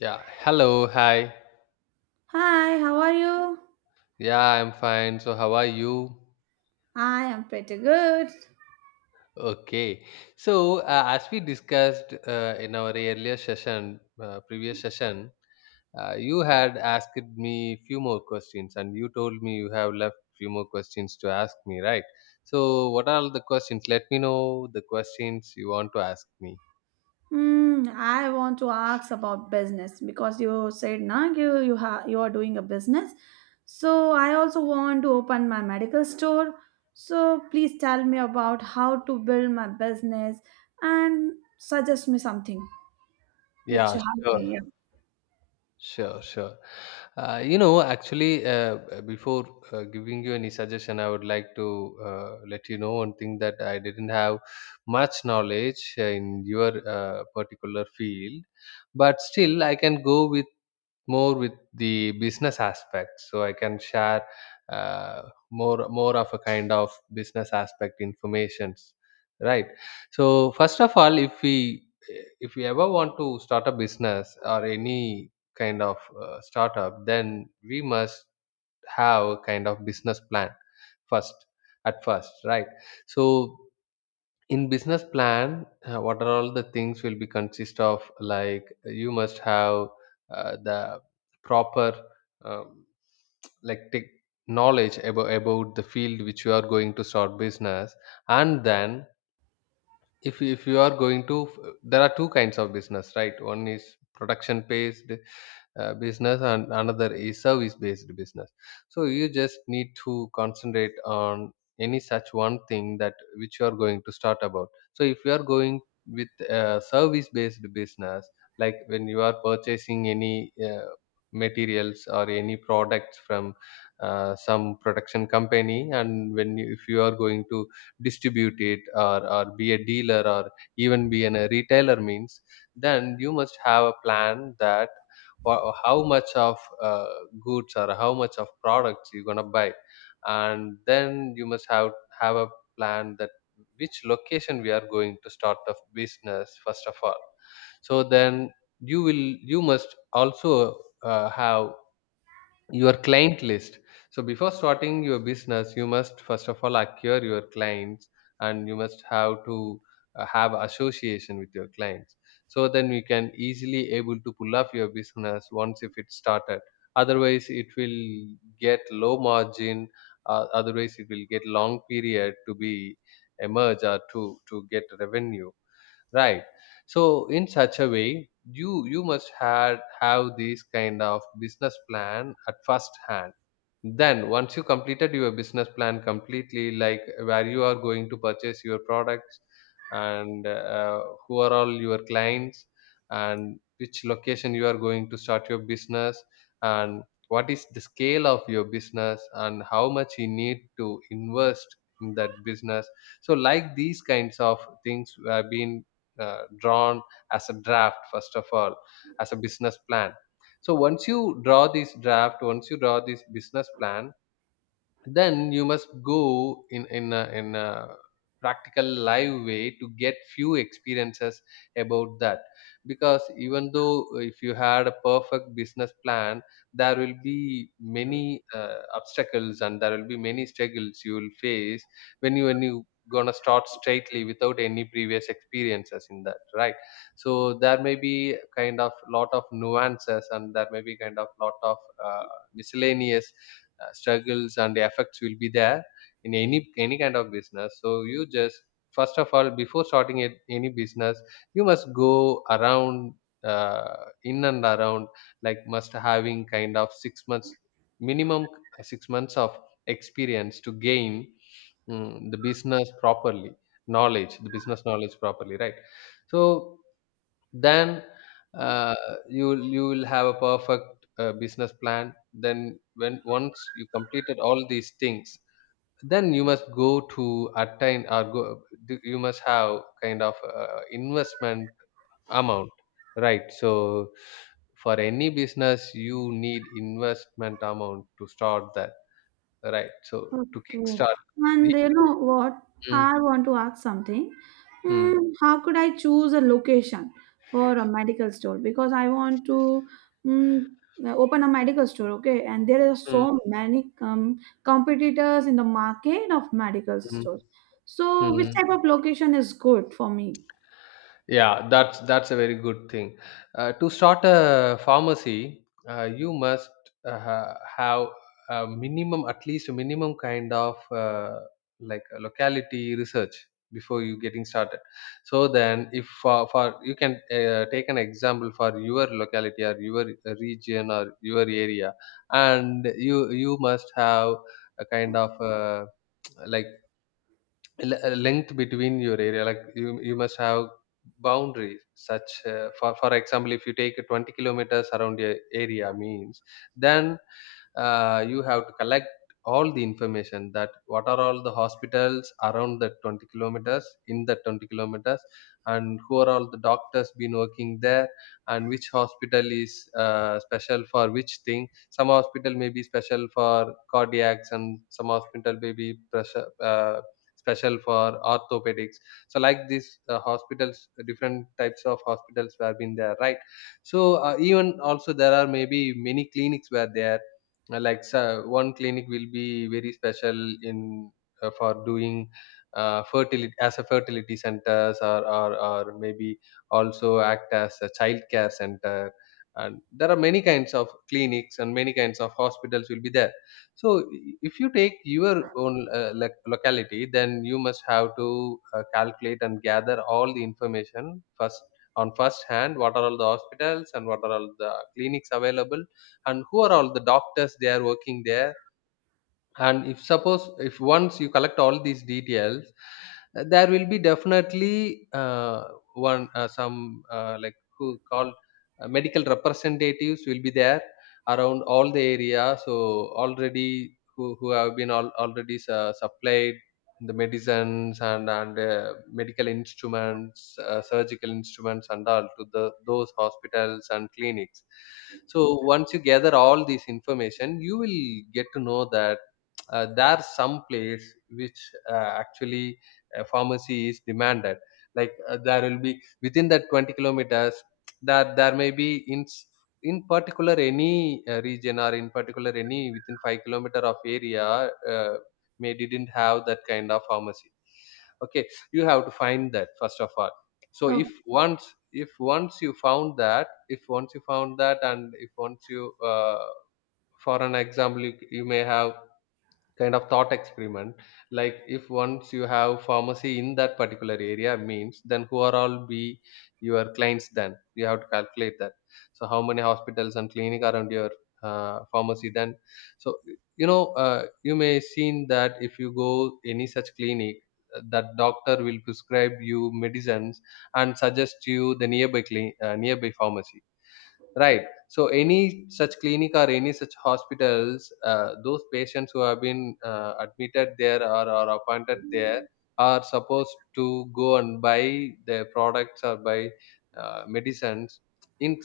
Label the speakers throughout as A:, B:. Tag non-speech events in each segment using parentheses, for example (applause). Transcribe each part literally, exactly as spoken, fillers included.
A: Yeah, hello, hi.
B: Hi, how are you?
A: Yeah, I'm fine. So, how are you?
B: I am pretty good.
A: Okay. So, uh, as we discussed uh, in our earlier session, uh, previous session, uh, you had asked me few more questions, and you told me you have left few more questions to ask me, right? So, what are the questions? Let me know the questions you want to ask me.
B: Hmm, I want to ask about business because you said na you you ha you are doing a business. So I also want to open my medical store. So please tell me about how to build my business and suggest me something which
A: Yeah,
B: helps
A: sure.
B: me. Yeah.
A: Sure, sure. Uh, you know, actually, uh, uh, before uh, giving you any suggestion, I would like to uh, let you know one thing that I didn't have much knowledge uh, in your uh, particular field, but still, I can go with more with the business aspect, so I can share, uh, more more of a kind of business aspect informations, right? So first of all, if we, if we ever want to start a business or any kind of uh, startup, then we must have a kind of business plan first, at first, right? So in business plan, uh, what are all the things will be consist of, like you must have uh, the proper um, like tech knowledge about about the field which you are going to start business. And then if you- if you are going to, there are two kinds of business, right? One is production based uh, business and another is service based business. So you just need to concentrate on any such one thing that which you are going to start about. So if you are going with a service based business, like when you are purchasing any uh, materials or any products from uh, some production company, and when you, if you are going to distribute it, or, or be a dealer or even be in a retailer means, then you must have a plan that wha- how much of uh, goods or how much of products you're gonna buy. And then you must have have a plan that which location we are going to start the business first of all. So then you will, you must also uh, have your client list. So before starting your business, you must first of all acquire your clients, and you must have to uh, have association with your clients. So then you can easily able to pull off your business once if it started. Otherwise it will get low margin, uh, otherwise it will get long period to be emerge or to to get revenue, right? So in such a way, you you must have have this kind of business plan at first hand. Then once you completed your business plan completely, like where you are going to purchase your products, and uh, who are all your clients, and which location you are going to start your business, and what is the scale of your business and how much you need to invest in that business. So like these kinds of things have been uh, drawn as a draft first of all, as a business plan. So once you draw this draft, once you draw this business plan, then you must go in in a, in a practical live way to get few experiences about that. Because even though uh, if you had a perfect business plan, there will be many uh, obstacles and there will be many struggles you will face when you, when you gonna start straightly without any previous experiences in that, right? So there may be kind of lot of nuances and there may be kind of lot of uh, miscellaneous uh, struggles and effects will be there in any any kind of business. So you just first of all before starting it, any business, you must go around uh, in and around, like must having kind of six months minimum, uh, six months of experience to gain, mm, the business properly, knowledge the business knowledge properly, right? So then, uh, you will- you will have a perfect uh, business plan then, when once you completed all these things, then you must go to attain or go do- you must have kind of uh, investment amount, right? So for any business you need investment amount to start that, right? So to
B: Okay.
A: kickstart,
B: And
A: if
B: you
A: you-
B: know what?
A: Mm,
B: I want to ask something.
A: mm,
B: Mm, how could I choose a location for a medical store? Because I want to mm, open a medical store, okay? And there are
A: mm,
B: so many um, competitors in the market of medical
A: mm,
B: stores. So, which
A: mm.
B: type of location is good for me?
A: Yeah, that's that's a very good thing. Uh, to start a pharmacy, uh, you must uh, ha- have a minimum, at least a minimum kind of, uh, like a locality research before you getting started. So then, if for, for you can uh, take an example for your locality or your region or your area, and you you must have a kind of uh, like le- uh, length between your area, like you you must have boundaries such, uh, for for example, if you take a twenty kilometers around your area means, then uh, you have to collect all the information that what are all the hospitals around the twenty kilometers, in the twenty kilometers, and who are all the doctors been working there, and which hospital is uh, special for which thing. Some hospital may be special for cardiacs and some hospital may be pressure, uh, special for orthopedics. So like these uh, hospitals, different types of hospitals were been there, right? So uh, even also there are maybe many clinics were there. Uh, like, so one clinic will be very special in, uh, for doing uh, fertility, as a fertility centers, or, or or maybe also act as a child care center. And there are many kinds of clinics and many kinds of hospitals will be there. So if you take your own uh, loc- locality, then you must have to uh, calculate and gather all the information first on first hand. What are all the hospitals and what are all the clinics available, and who are all the doctors they are working there, and if suppose if once you collect all these details, uh, there will be definitely uh, one uh, some uh, like who called uh, medical representatives will be there around all the area, so already who, who have been all, already uh, supplied the medicines, and and uh, medical instruments, uh, surgical instruments and all to the those hospitals and clinics. So once you gather all this information you will get to know that uh, there are some place which uh, actually uh, pharmacy is demanded. Like uh, there will be within that twenty kilometers that there may be in s- in particular any uh, region, or in particular any within five kilometer of area uh, may didn't have that kind of pharmacy, okay? You have to find that first of all. So if once, if once you found that, if once you found that and if once you, uh, for an example, you, you may have kind of thought experiment, like if once you have pharmacy in that particular area means, then who are all be your clients, then you have to calculate that. So how many hospitals and clinic around your uh, pharmacy, then so you know, uh, you may seen that if you go any such clinic, uh, that doctor will prescribe you medicines and suggest you the nearby cli- uh, nearby pharmacy. Right. So any such clinic or any such hospitals, uh, those patients who have been uh, admitted there, or, or appointed there, are supposed to go and buy their products or buy uh, medicines in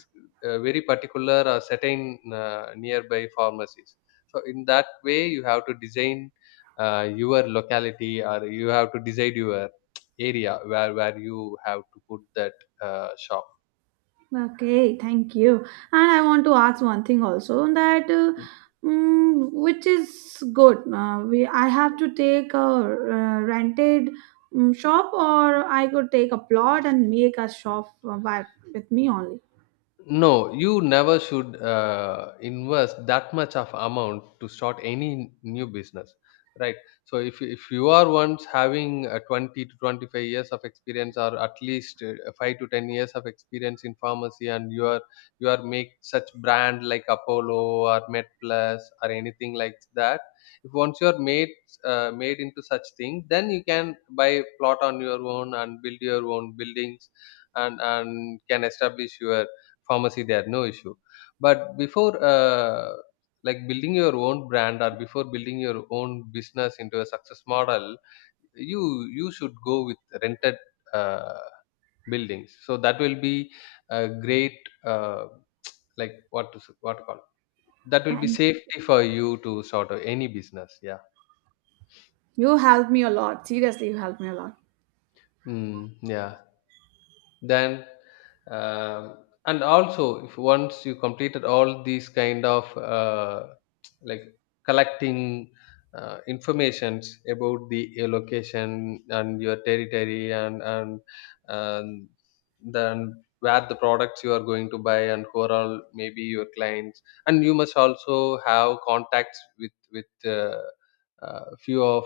A: uh, very particular or certain uh, nearby pharmacies. So in that way, you have to design uh, your locality, or you have to decide your area where, where you have to put that uh, shop.
B: Okay, thank you. And I want to ask one thing also that uh, mm, which is good. Uh, we I have to take a uh, rented um, shop, or I could take a plot and make a shop uh, by, with me only.
A: No, you never should uh, invest that much of amount to start any new business, right? So if you- if you are once having a twenty to twenty-five years of experience or at least uh, five to ten years of experience in pharmacy and you are you are make such brand like Apollo or MedPlus or anything like that. If once you are made uh, made into such thing, then you can buy plot on your own and build your own buildings, and and can establish your pharmacy there, no issue. But before uh, like building your own brand or before building your own business into a success model, you you should go with rented uh, buildings, so that will be a great, uh, like, what to s- what to call, that will be
B: Thank
A: safety for you to sort of any business, yeah.
B: you, helped me a lot. Seriously, you helped me a lot.
A: Mm, yeah. Then, um, and also if once you completed all these kind of uh, like collecting uh, informations about the your location and your territory, and and and then where the products you are going to buy and who are all maybe your clients, and you must also have contacts with with uh, uh, few of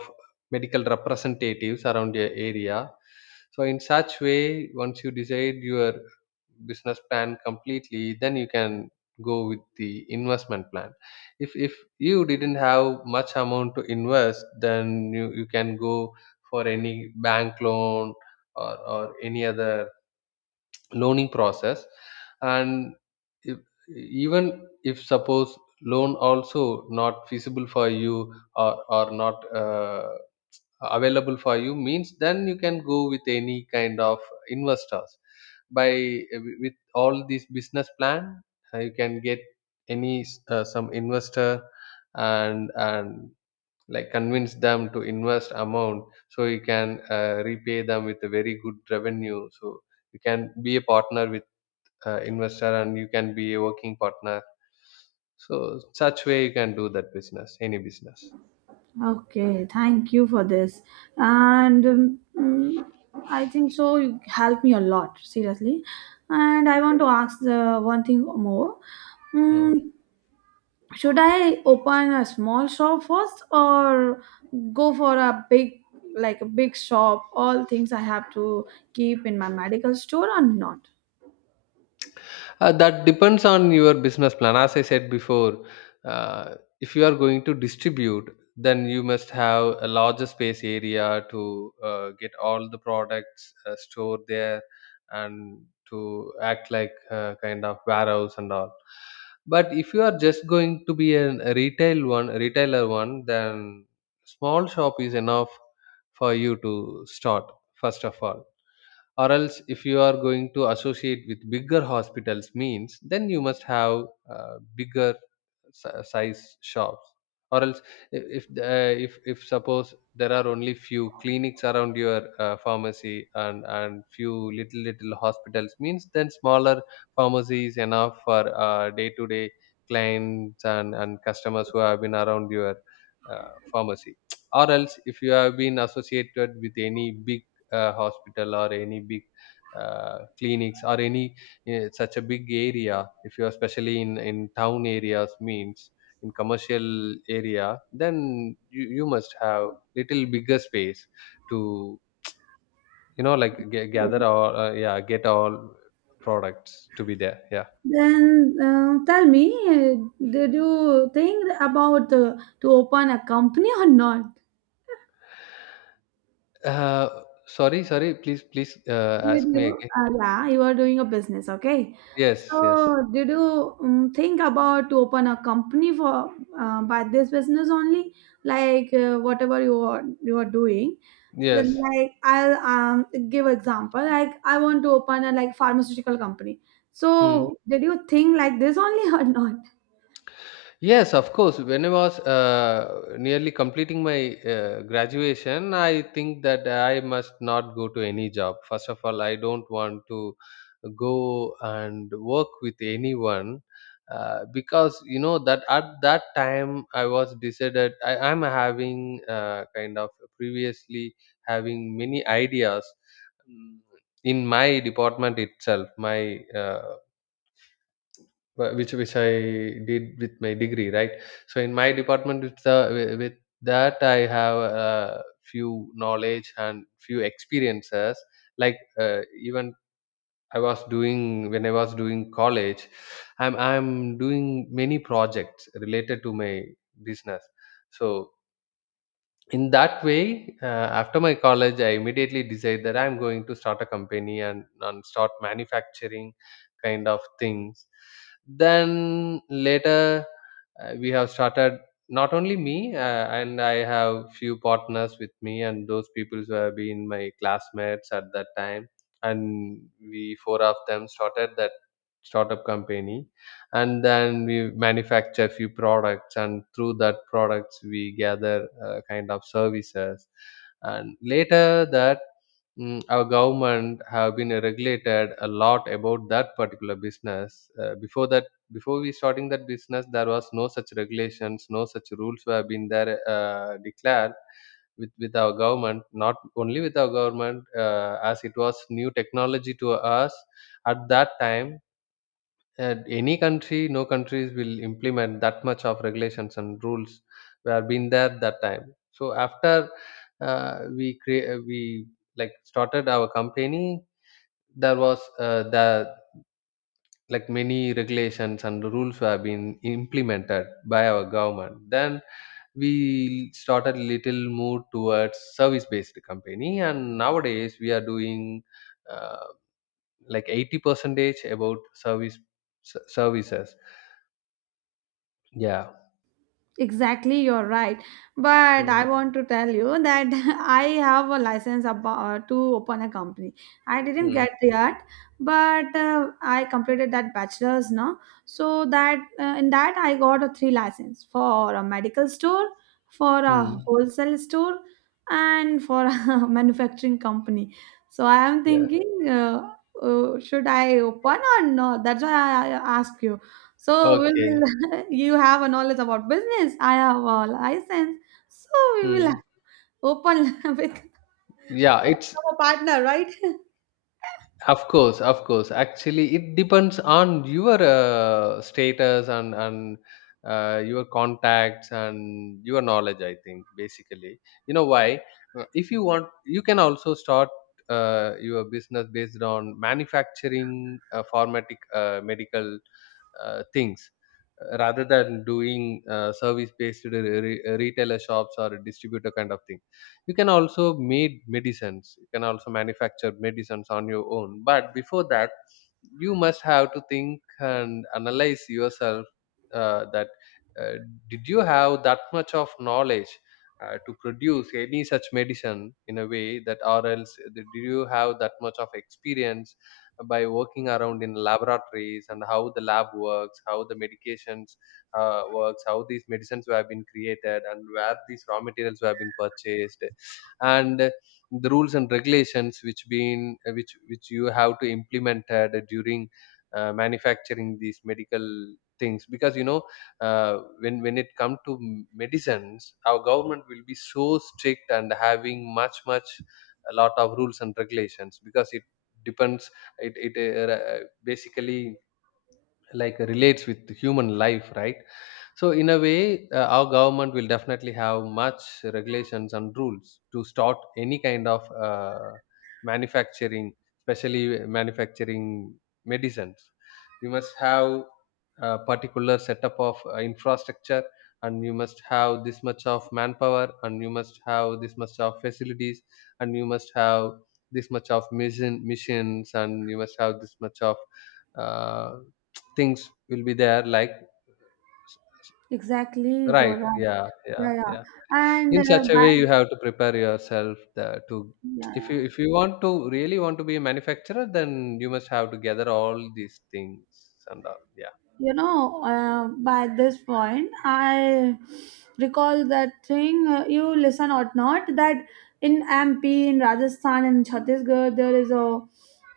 A: medical representatives around your area. So in such way, once you decide your business plan completely, then you can go with the investment plan. If if you didn't have much amount to invest, then you, you can go for any bank loan or, or any other loaning process. And if, even if suppose loan also not feasible for you, or, or not uh, available for you, means then you can go with any kind of investors. By, with all this business plan, uh, you can get any, uh, some investor, and and like convince them to invest amount, so you can uh, repay them with a very good revenue. So you can be a partner with, uh, investor, and you can be a working partner. So such way you can do that business, any business.
B: Okay, thank you for this. And um, mm, I think so you helped me a lot, seriously. And I want to ask the one thing more.
A: Hmm.
B: Mm, should I open a small shop first or go for a big like a big shop, all things I have to keep in my medical store or not?
A: Uh, that depends on your business plan. As I said before, uh, if you are going to distribute, then you must have a larger space area to uh, get all the products uh, stored there, and to act like uh, kind of warehouse and all. But if you are just going to be an, a retail one, a retailer one, then small shop is enough for you to start, first of all. Or else if you are going to associate with bigger hospitals means, then you must have uh, bigger si- size shops. Or else i- if uh, if if suppose there are only few clinics around your uh, pharmacy, and and few little little hospitals means, then smaller pharmacy is enough for uh, day-to-day clients and and customers who have been around your uh, pharmacy. (tsk) Or else if you have been associated with any big, uh, hospital or any big, uh, clinics, or any uh, such a big area, if you are especially in in town areas means, in commercial area, then you, you must have little bigger space to, you know like, g- gather all, uh, yeah, get all products to be there, yeah.
B: Then uh, tell me, uh, did you think about, uh, to open a company or not?
A: uh, Sorry, sorry, please, please, uh,
B: Did
A: ask me
B: you?
A: again.
B: Uh, yeah, you are doing a business, okay?
A: Yes, yes,
B: So, did you um, think about to open a company for, uh, by this business only? Like, uh, whatever you are you are doing, then
A: yes.
B: like I'll um give example. Like I want to open a like pharmaceutical company.
A: Hmm.
B: So, did you think like this only (laughs) or not?
A: Yes, of course. When I was uh, nearly completing my uh, graduation, I think that I must not go to any job. First of all, I don't want to go and work with anyone, uh, because you know that at that time I was decided. I am having uh, kind of, previously, having many ideas mm, in my department itself. My uh, wh- which which I did with my degree, right? So in my department, with the wi- with that I have a few knowledge and few experiences. Like, uh, even I was doing when I was doing college, I'm I'm doing many projects related to my business. So in that way, uh, after my college, I immediately decided that I'm going to start a company, and, and start manufacturing kind of things. Then later, uh, we have started, not only me, uh, and I have few partners with me, and those people who have been my classmates at that time, and we four of them started that startup company. And then we manufacture few products, and through that products we gather uh, kind of services. And later that, mm, our government have been regulated a lot about that particular business, uh, before that, before we starting that business, there was no such regulations, no such rules were been there, uh, declared with with our government. Not only with our government, uh, as it was new technology to us at that time, uh, any country no countries will implement that much of regulations and rules we have been there that time. So after, uh, we create we like started our company, there was, uh, the like many regulations and rules were been implemented by our government. Then we started little move towards service based company, and nowadays we are doing, uh, like eighty percentage about service, s- services, yeah.
B: Exactly, you're right. But I
A: Mm,
B: want to tell you that (laughs) I have a license about, to open a company. I didn't
A: mm,
B: get yet, but uh, I completed that bachelor's now. So that, uh, in that I got a three license for a medical store, for a
A: mm.
B: wholesale store, and for (laughs) a manufacturing company. So I am
A: Yeah.
B: thinking, uh, uh, should I open or not? That's why I I ask you, so we
A: Okay.
B: will. (laughs) You have a knowledge about business. I have a license. So we will
A: Mm.
B: open (laughs) with
A: Yeah, it's
B: a partner, right? (laughs)
A: of course, of course. Actually, it depends on your uh, status and and uh, your contacts and your knowledge. I think basically, you know why? Uh, If you want, you can also start uh, your business based on manufacturing, uh, for medic, uh, medical uh, things, uh, rather than doing uh, service based re- re- retailer shops or distributor kind of thing. You can also made medicines, you can also manufacture medicines on your own. But before that, you must have to think and analyze yourself, uh, that, uh, did you have that much of knowledge uh, to produce any such medicine in a way that. Or else, uh, did you have that much of experience by working around in laboratories, and how the lab works, how the medications uh, works, how these medicines have been created, and where these raw materials have been purchased, and the rules and regulations which been uh, which which you have to implemented during uh, manufacturing these medical things. Because you know uh, when when it comes to m- medicines, our government will be so strict, and having much much a lot of rules and regulations, because it depends, it it uh, basically, like, relates with human life, right? So in a way, uh, our government will definitely have much regulations and rules to start any kind of uh, manufacturing, especially manufacturing medicines. You must have a particular setup of uh, infrastructure, and you must have this much of manpower, and you must have this much of facilities, and you must have this much of mission missions, and you must have this much of, uh, (tsk) things will be there, like.
B: Exactly, you're
A: Right.
B: right.
A: Yeah. Yeah.
B: Yeah, yeah.
A: Yeah.
B: And uh,
A: In such a
B: by
A: way, you have to prepare yourself, the, to.
B: yeah,
A: If you
B: yeah.
A: if you want to really want to be a manufacturer, then you must have to gather all these things and all. Yeah.
B: You know, uh, by this point, I recall that thing. Uh, you listen or not? That in M P, in Rajasthan, in Chhattisgarh, there is a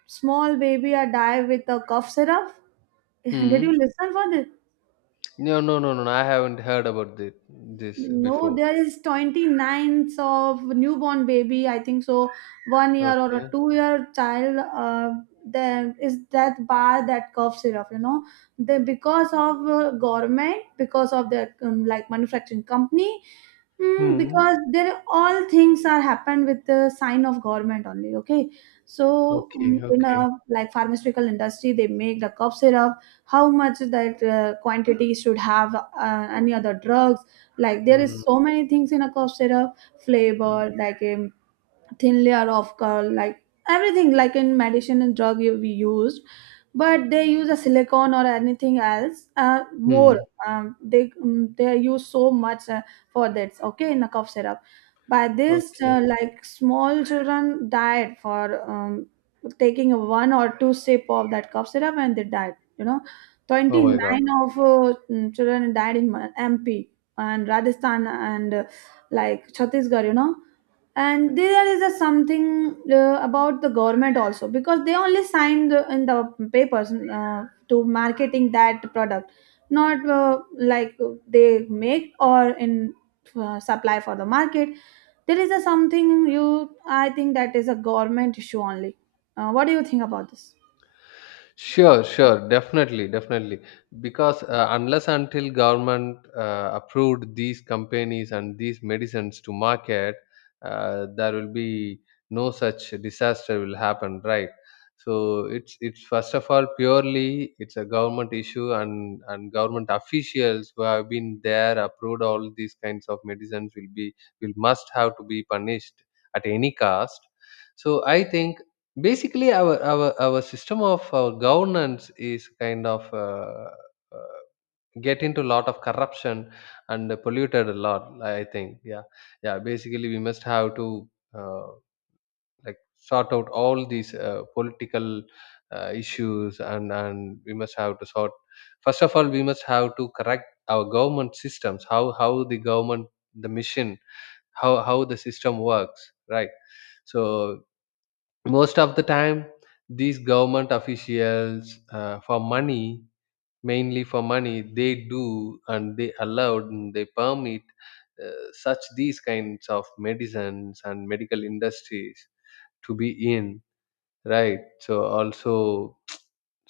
B: small baby a die with a cough syrup. (laughs) Did
A: Hmm.
B: you listen for this?
A: No. No. No. No. No, I haven't heard about this this
B: No,
A: before.
B: there is is twenty-ninth of newborn baby, I think so, one year or a
A: Okay.
B: two year child. Uh, there is that bar that cough syrup, you know, they because of uh, government, because of their um, like manufacturing company. Mm,
A: Hmm.
B: because there all things are happen with the sign of government only, okay, so
A: Okay.
B: mm, in a
A: Okay.
B: like pharmaceutical industry they make the cough syrup. How much that uh, quantity should have, uh, any other drugs, like there is
A: Hmm.
B: so many things in a cough syrup flavor, like um, thin layer of uh, like everything like in medicine and drug you we use, but they use a silicone or anything else uh, more.
A: Hmm.
B: um, they um, they use so much uh, for that. Okay, in a cough syrup, by this
A: Okay.
B: uh, like small children died for um, taking a one or two sip of that cough syrup, and they died you know
A: Oh my God.
B: twenty-nine of uh, mm, children died in MP and Rajasthan and uh, like chhattisgarh you know And there is a something uh, about the government also, because they only signed the- in the papers, uh, to marketing that product, not, uh, like, they make or in, uh, supply for the market. There is a something, you, I think that is a government issue only. Uh, what do you think about this?
A: Sure, sure, definitely, definitely. Because, uh, unless until government uh, approved these companies and these medicines to market, uh, there will be no such disaster will happen, right? So it's it's first of all, purely, it's a government issue, and and government officials who have been there approved all these kinds of medicines will be will must have to be punished at any cost. So I think basically, our our our system of uh, governance is kind of, uh, uh, get into a lot of corruption and polluted a lot, I think, yeah. Yeah, basically we must have to, uh, like, sort out all these uh, political uh, issues, and and we must have to sort first of all, we must have to correct our government systems, how how the government, the mission, how how the system works, right? So most of the time, these government officials, uh, for money mainly for money, they do, and they allowed, and they permit uh, such these kinds of medicines and medical industries to be in, right? So also,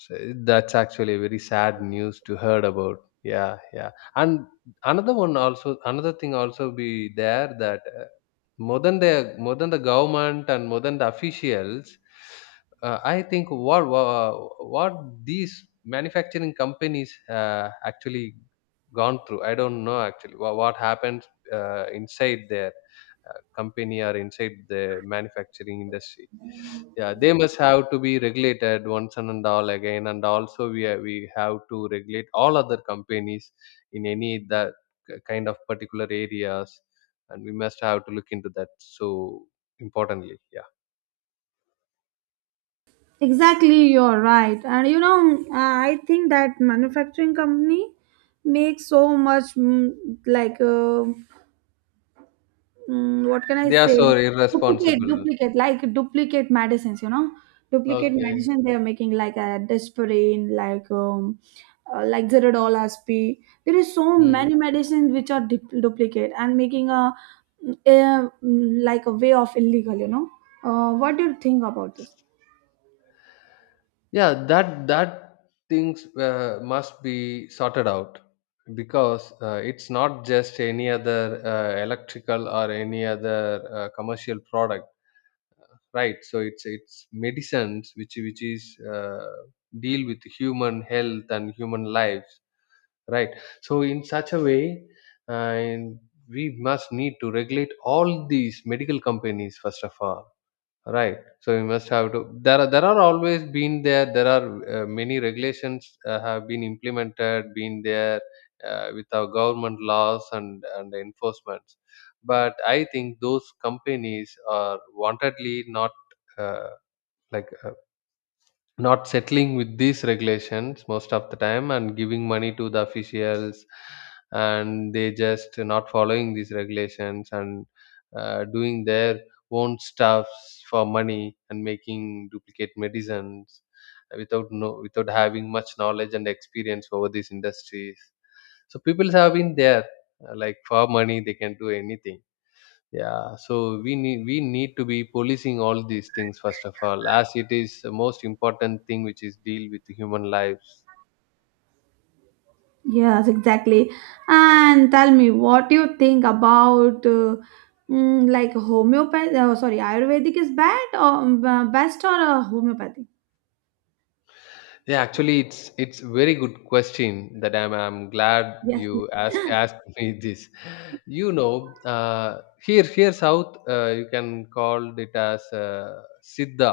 A: so that's actually very sad news to heard about. Yeah, yeah. And another one also, another thing also be there, that uh, more than the more than the government, and more than the officials, uh, I think, what, what what these manufacturing companies uh, actually gone through. I don't know actually what, what happens uh, inside their uh, company, or inside the manufacturing industry. Yeah, they must have to be regulated once and and all again, and also we ha- we have to regulate all other companies in any that k- kind of particular areas, and we must have to look into that. So, importantly, yeah,
B: Exactly, you're right. And you know, I think that manufacturing company makes so much, mm, like uh, Mm, what can I
A: they are
B: say?
A: so
B: Duplicate,
A: irresponsible.
B: duplicate, like duplicate medicines, you know, duplicate
A: Okay.
B: medicine they are making, like a desperine, like um, uh, like Zerodol, aspi. There is so
A: Mm.
B: many medicines which are du- duplicate and making a, a mm, like a way of illegal, you know. Uh, what do you think about this?
A: Yeah, that that things, uh, must be sorted out. Because, uh, it's not just any other uh, electrical, or any other uh, commercial product, right? So it's it's medicines, which which is, uh, deal with human health and human lives, right? So in such a way, and we must need to regulate all these medical companies, first of all. Right. So we must have to. There are there are always been there. There are uh, many regulations uh, have been implemented, been there uh, with our government laws and and enforcements. But I think those companies are wantedly not uh, like uh, not settling with these regulations most of the time, and giving money to the officials, and they just not following these regulations, and uh, doing their own stuffs for money, and making duplicate medicines without no without having much knowledge and experience over these industries. So people have been there, uh, like, for money they can do anything, yeah. So we need we need to be policing all these things, first of all, as it is the most important thing, which is deal with human lives.
B: Yes, exactly. And tell me, what do you think about, uh, mm, like homeopathy? Oh, sorry, Ayurvedic is bad or um, best, or uh, homeopathy?
A: Yeah, actually it's it's very good question that i'm i'm glad
B: Yes. Yes.
A: you ask asked (laughs) me this. you know uh, here here south, uh, you can call it as, uh, siddha,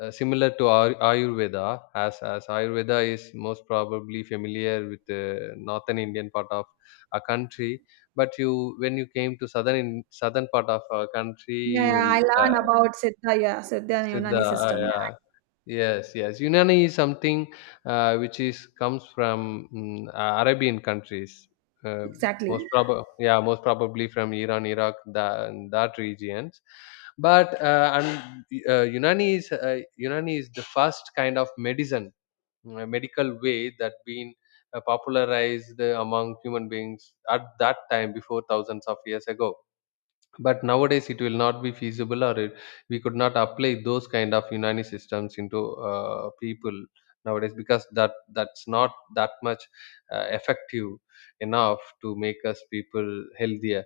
A: uh, similar to Ay- Ayurveda, as, as Ayurveda is most probably familiar with the northern Indian part of a country. But you, when you came to southern in, southern part of our country,
B: Yeah,
A: you
B: yeah, I
A: will uh,
B: learn about Siddha, yeah, Siddha
A: see
B: and
A: the
B: Unani
A: uh,
B: system. Yeah,
A: yeah, yes, yes. Unani is something uh, which is comes from mm, uh, Arabian countries. Uh,
B: exactly.
A: Most probably, yeah, most probably from Iran, Iraq, that, that regions. But uh, and uh, Unani is uh, Unani is the first kind of medicine, uh, medical way that been uh, popularized among human beings at that time before thousands of years ago, but nowadays it will not be feasible or it, we could not apply those kind of unani systems into uh, people nowadays, because that that's not that much uh, effective enough to make us people healthier.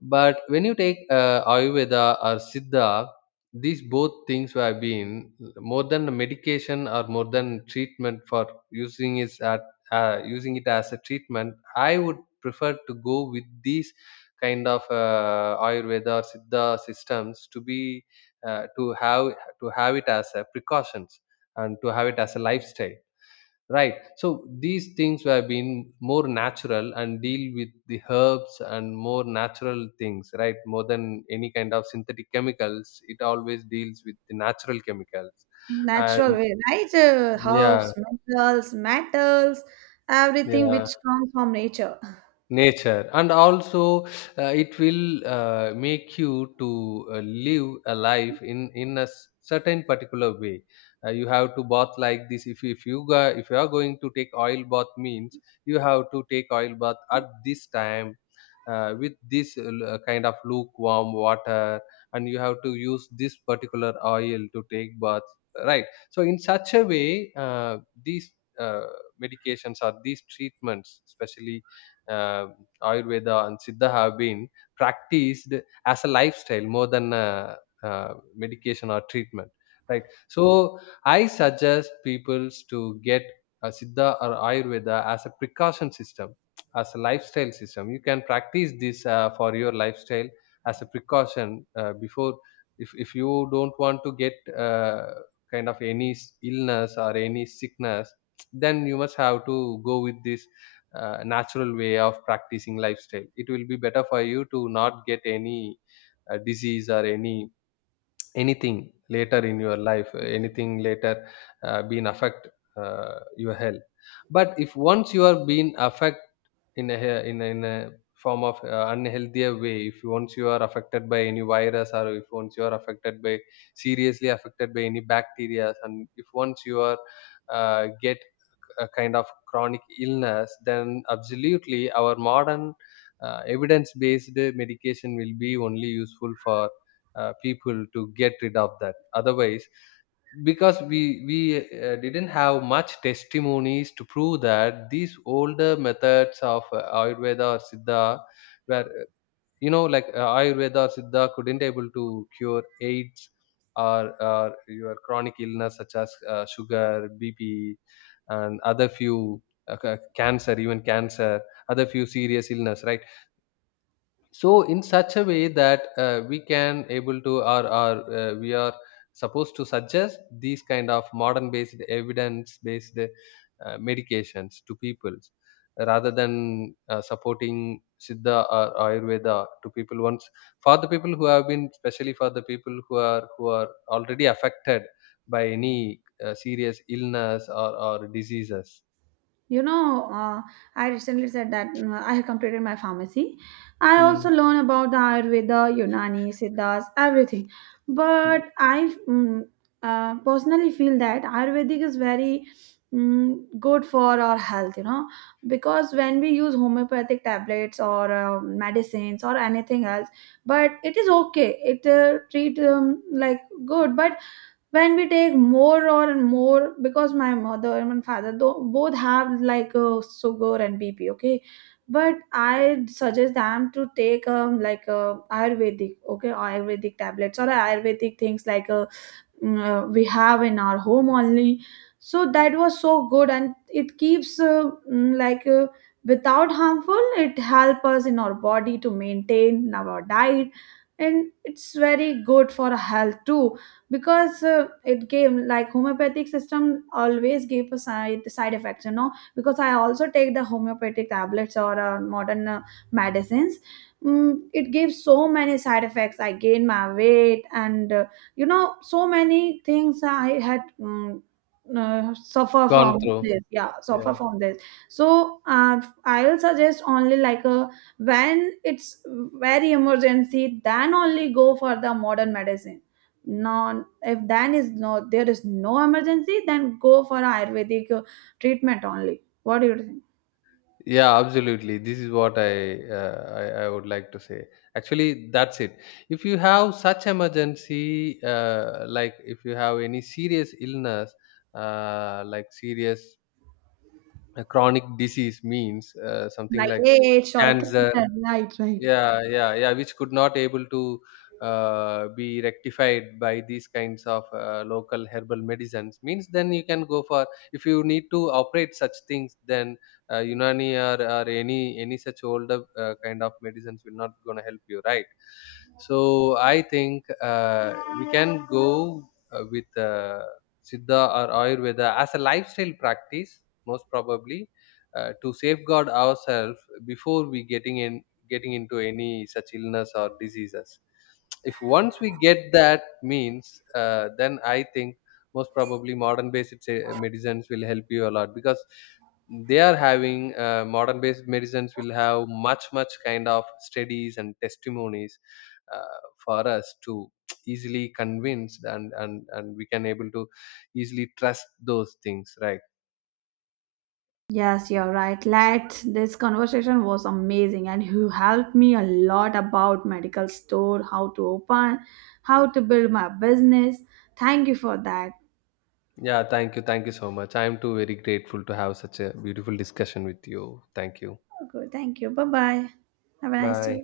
A: But when you take uh, Ayurveda or Siddha, these both things have been more than a medication or more than treatment for using is at uh, using it as a treatment. I would prefer to go with these kind of uh, Ayurveda or Siddha systems to be uh, to have to have it as a precautions and to have it as a lifestyle. Right. So these things have been more natural and deal with the herbs and more natural things, right? More than any kind of synthetic chemicals, it always deals with the natural chemicals.
B: Natural
A: And
B: way, right? Uh, herbs,
A: yeah,
B: minerals, metals, everything
A: yeah.
B: which comes from nature.
A: Nature, and also uh, it will uh, make you to uh, live a life in in a s- certain particular way. Uh, you have to bath like this. If you- if you go, if you are going to take oil bath means, you have to take oil bath at this time uh, with this l- uh, kind of lukewarm water, and you have to use this particular oil to take baths, right? So in such a way, uh, these uh, medications or these treatments, especially uh, Ayurveda and Siddha, have been practiced as a lifestyle more than a, uh medication or treatment, right? So I suggest peoples to get a Siddha or Ayurveda as a precaution system, as a lifestyle system. You can practice this uh, for your lifestyle as a precaution uh, before. If, if you don't want to get uh, kind of any s- illness or any sickness, then you must have to go with this uh, natural way of practicing lifestyle. It will be better for you to not get any uh, disease or any anything later in your life, uh, anything later uh, being affect uh, your health. But if once you are being affect in a hea- in a, in a form of uh, unhealthier way, if you- once you are affected by any virus, or if once you are affected by, seriously affected by any bacteria, and if once you are uh, get a kind of chronic illness, then absolutely our modern uh, evidence based medication will be only useful for uh, people to get rid of that. Otherwise, because we we uh, didn't have much testimonies to prove that these older methods of uh, Ayurveda or Siddha were uh, you know like uh, Ayurveda or Siddha couldn't able to cure AIDS or, or your chronic illness, such as uh, sugar, B P, and other few uh, ca- cancer, even cancer, other few serious illness, right? So in such a way that uh, we can able to, or, or uh, we are supposed to suggest these kind of modern based, evidence based uh, medications to people, rather than uh, supporting Siddha or Ayurveda to people once, for the people who have been, especially for the people who are, who are already affected by any uh, serious illness or, or diseases.
B: You know, uh, I recently said that, mm, I have completed my pharmacy. I
A: Hmm.
B: also learn about the Ayurveda, Unani, Siddhas, everything.
A: Hmm.
B: But I, mm, uh, personally feel that Ayurvedic is very mm, good for our health, you know, because when we use homeopathic tablets or uh, medicines or anything else, but it is okay, it uh, treat, um, like good. But when we take more or more, because my mother and my father though both have like uh, sugar and bp, okay. But I suggest them to take, um, like uh, Ayurvedic, okay, Ayurvedic tablets or Ayurvedic things, like uh, uh, we have in our home only. So that was so good, and it keeps uh, mm, like uh, without harmful, it help us in our body to maintain our diet, and it's very good for health too. Because uh, it gave, like homeopathic system always gave a side side effects, you know, because I also take the homeopathic tablets or uh, modern uh, medicines. Mm, it gives so many side effects. I gain my weight, and uh, you know, so many things I had, mm, uh, suffer
A: Gone
B: from
A: through.
B: this, yeah, suffer
A: Yeah.
B: from this. So, uh, I'll suggest only, like a, when it's very emergency, then only go for the modern medicine. No, if then is no, there is no emergency, then go for Ayurvedic uh, treatment only. What do you think?
A: Yeah, absolutely. This is what I, uh, I I would like to say. Actually, that's it. If you have such emergency, uh, like if you have any serious illness, uh, like serious uh, chronic disease means uh, something
B: Like
A: like
B: age or a
A: cancer,
B: cancer, right, right?
A: yeah, yeah, yeah, which could not able to uh, be rectified by these kinds of uh, local herbal medicines means, then you can go for, if you need to operate such things, then uh, Unani or, or any any such older uh, kind of medicines will not gonna help you, right? So I think uh, we can go uh, with uh, Siddha or Ayurveda as a lifestyle practice, most probably uh, to safeguard ourselves before we getting in getting into any such illness or diseases. If once we get that means, uh, then I think most probably modern based uh, medicines will help you a lot, because they are having uh, modern based medicines will have much much kind of studies and testimonies uh, for us to easily convince, and and and we can able to easily trust those things, right?
B: Yes, you're right. Let this conversation was amazing, and you helped me a lot about medical store, how to open, how to build my business. Thank you for that.
A: Yeah, thank you, thank you so much. I am too very grateful to have such a beautiful discussion with you. Thank you.
B: Okay, thank you. Bye bye. Have a nice
A: Bye.
B: day.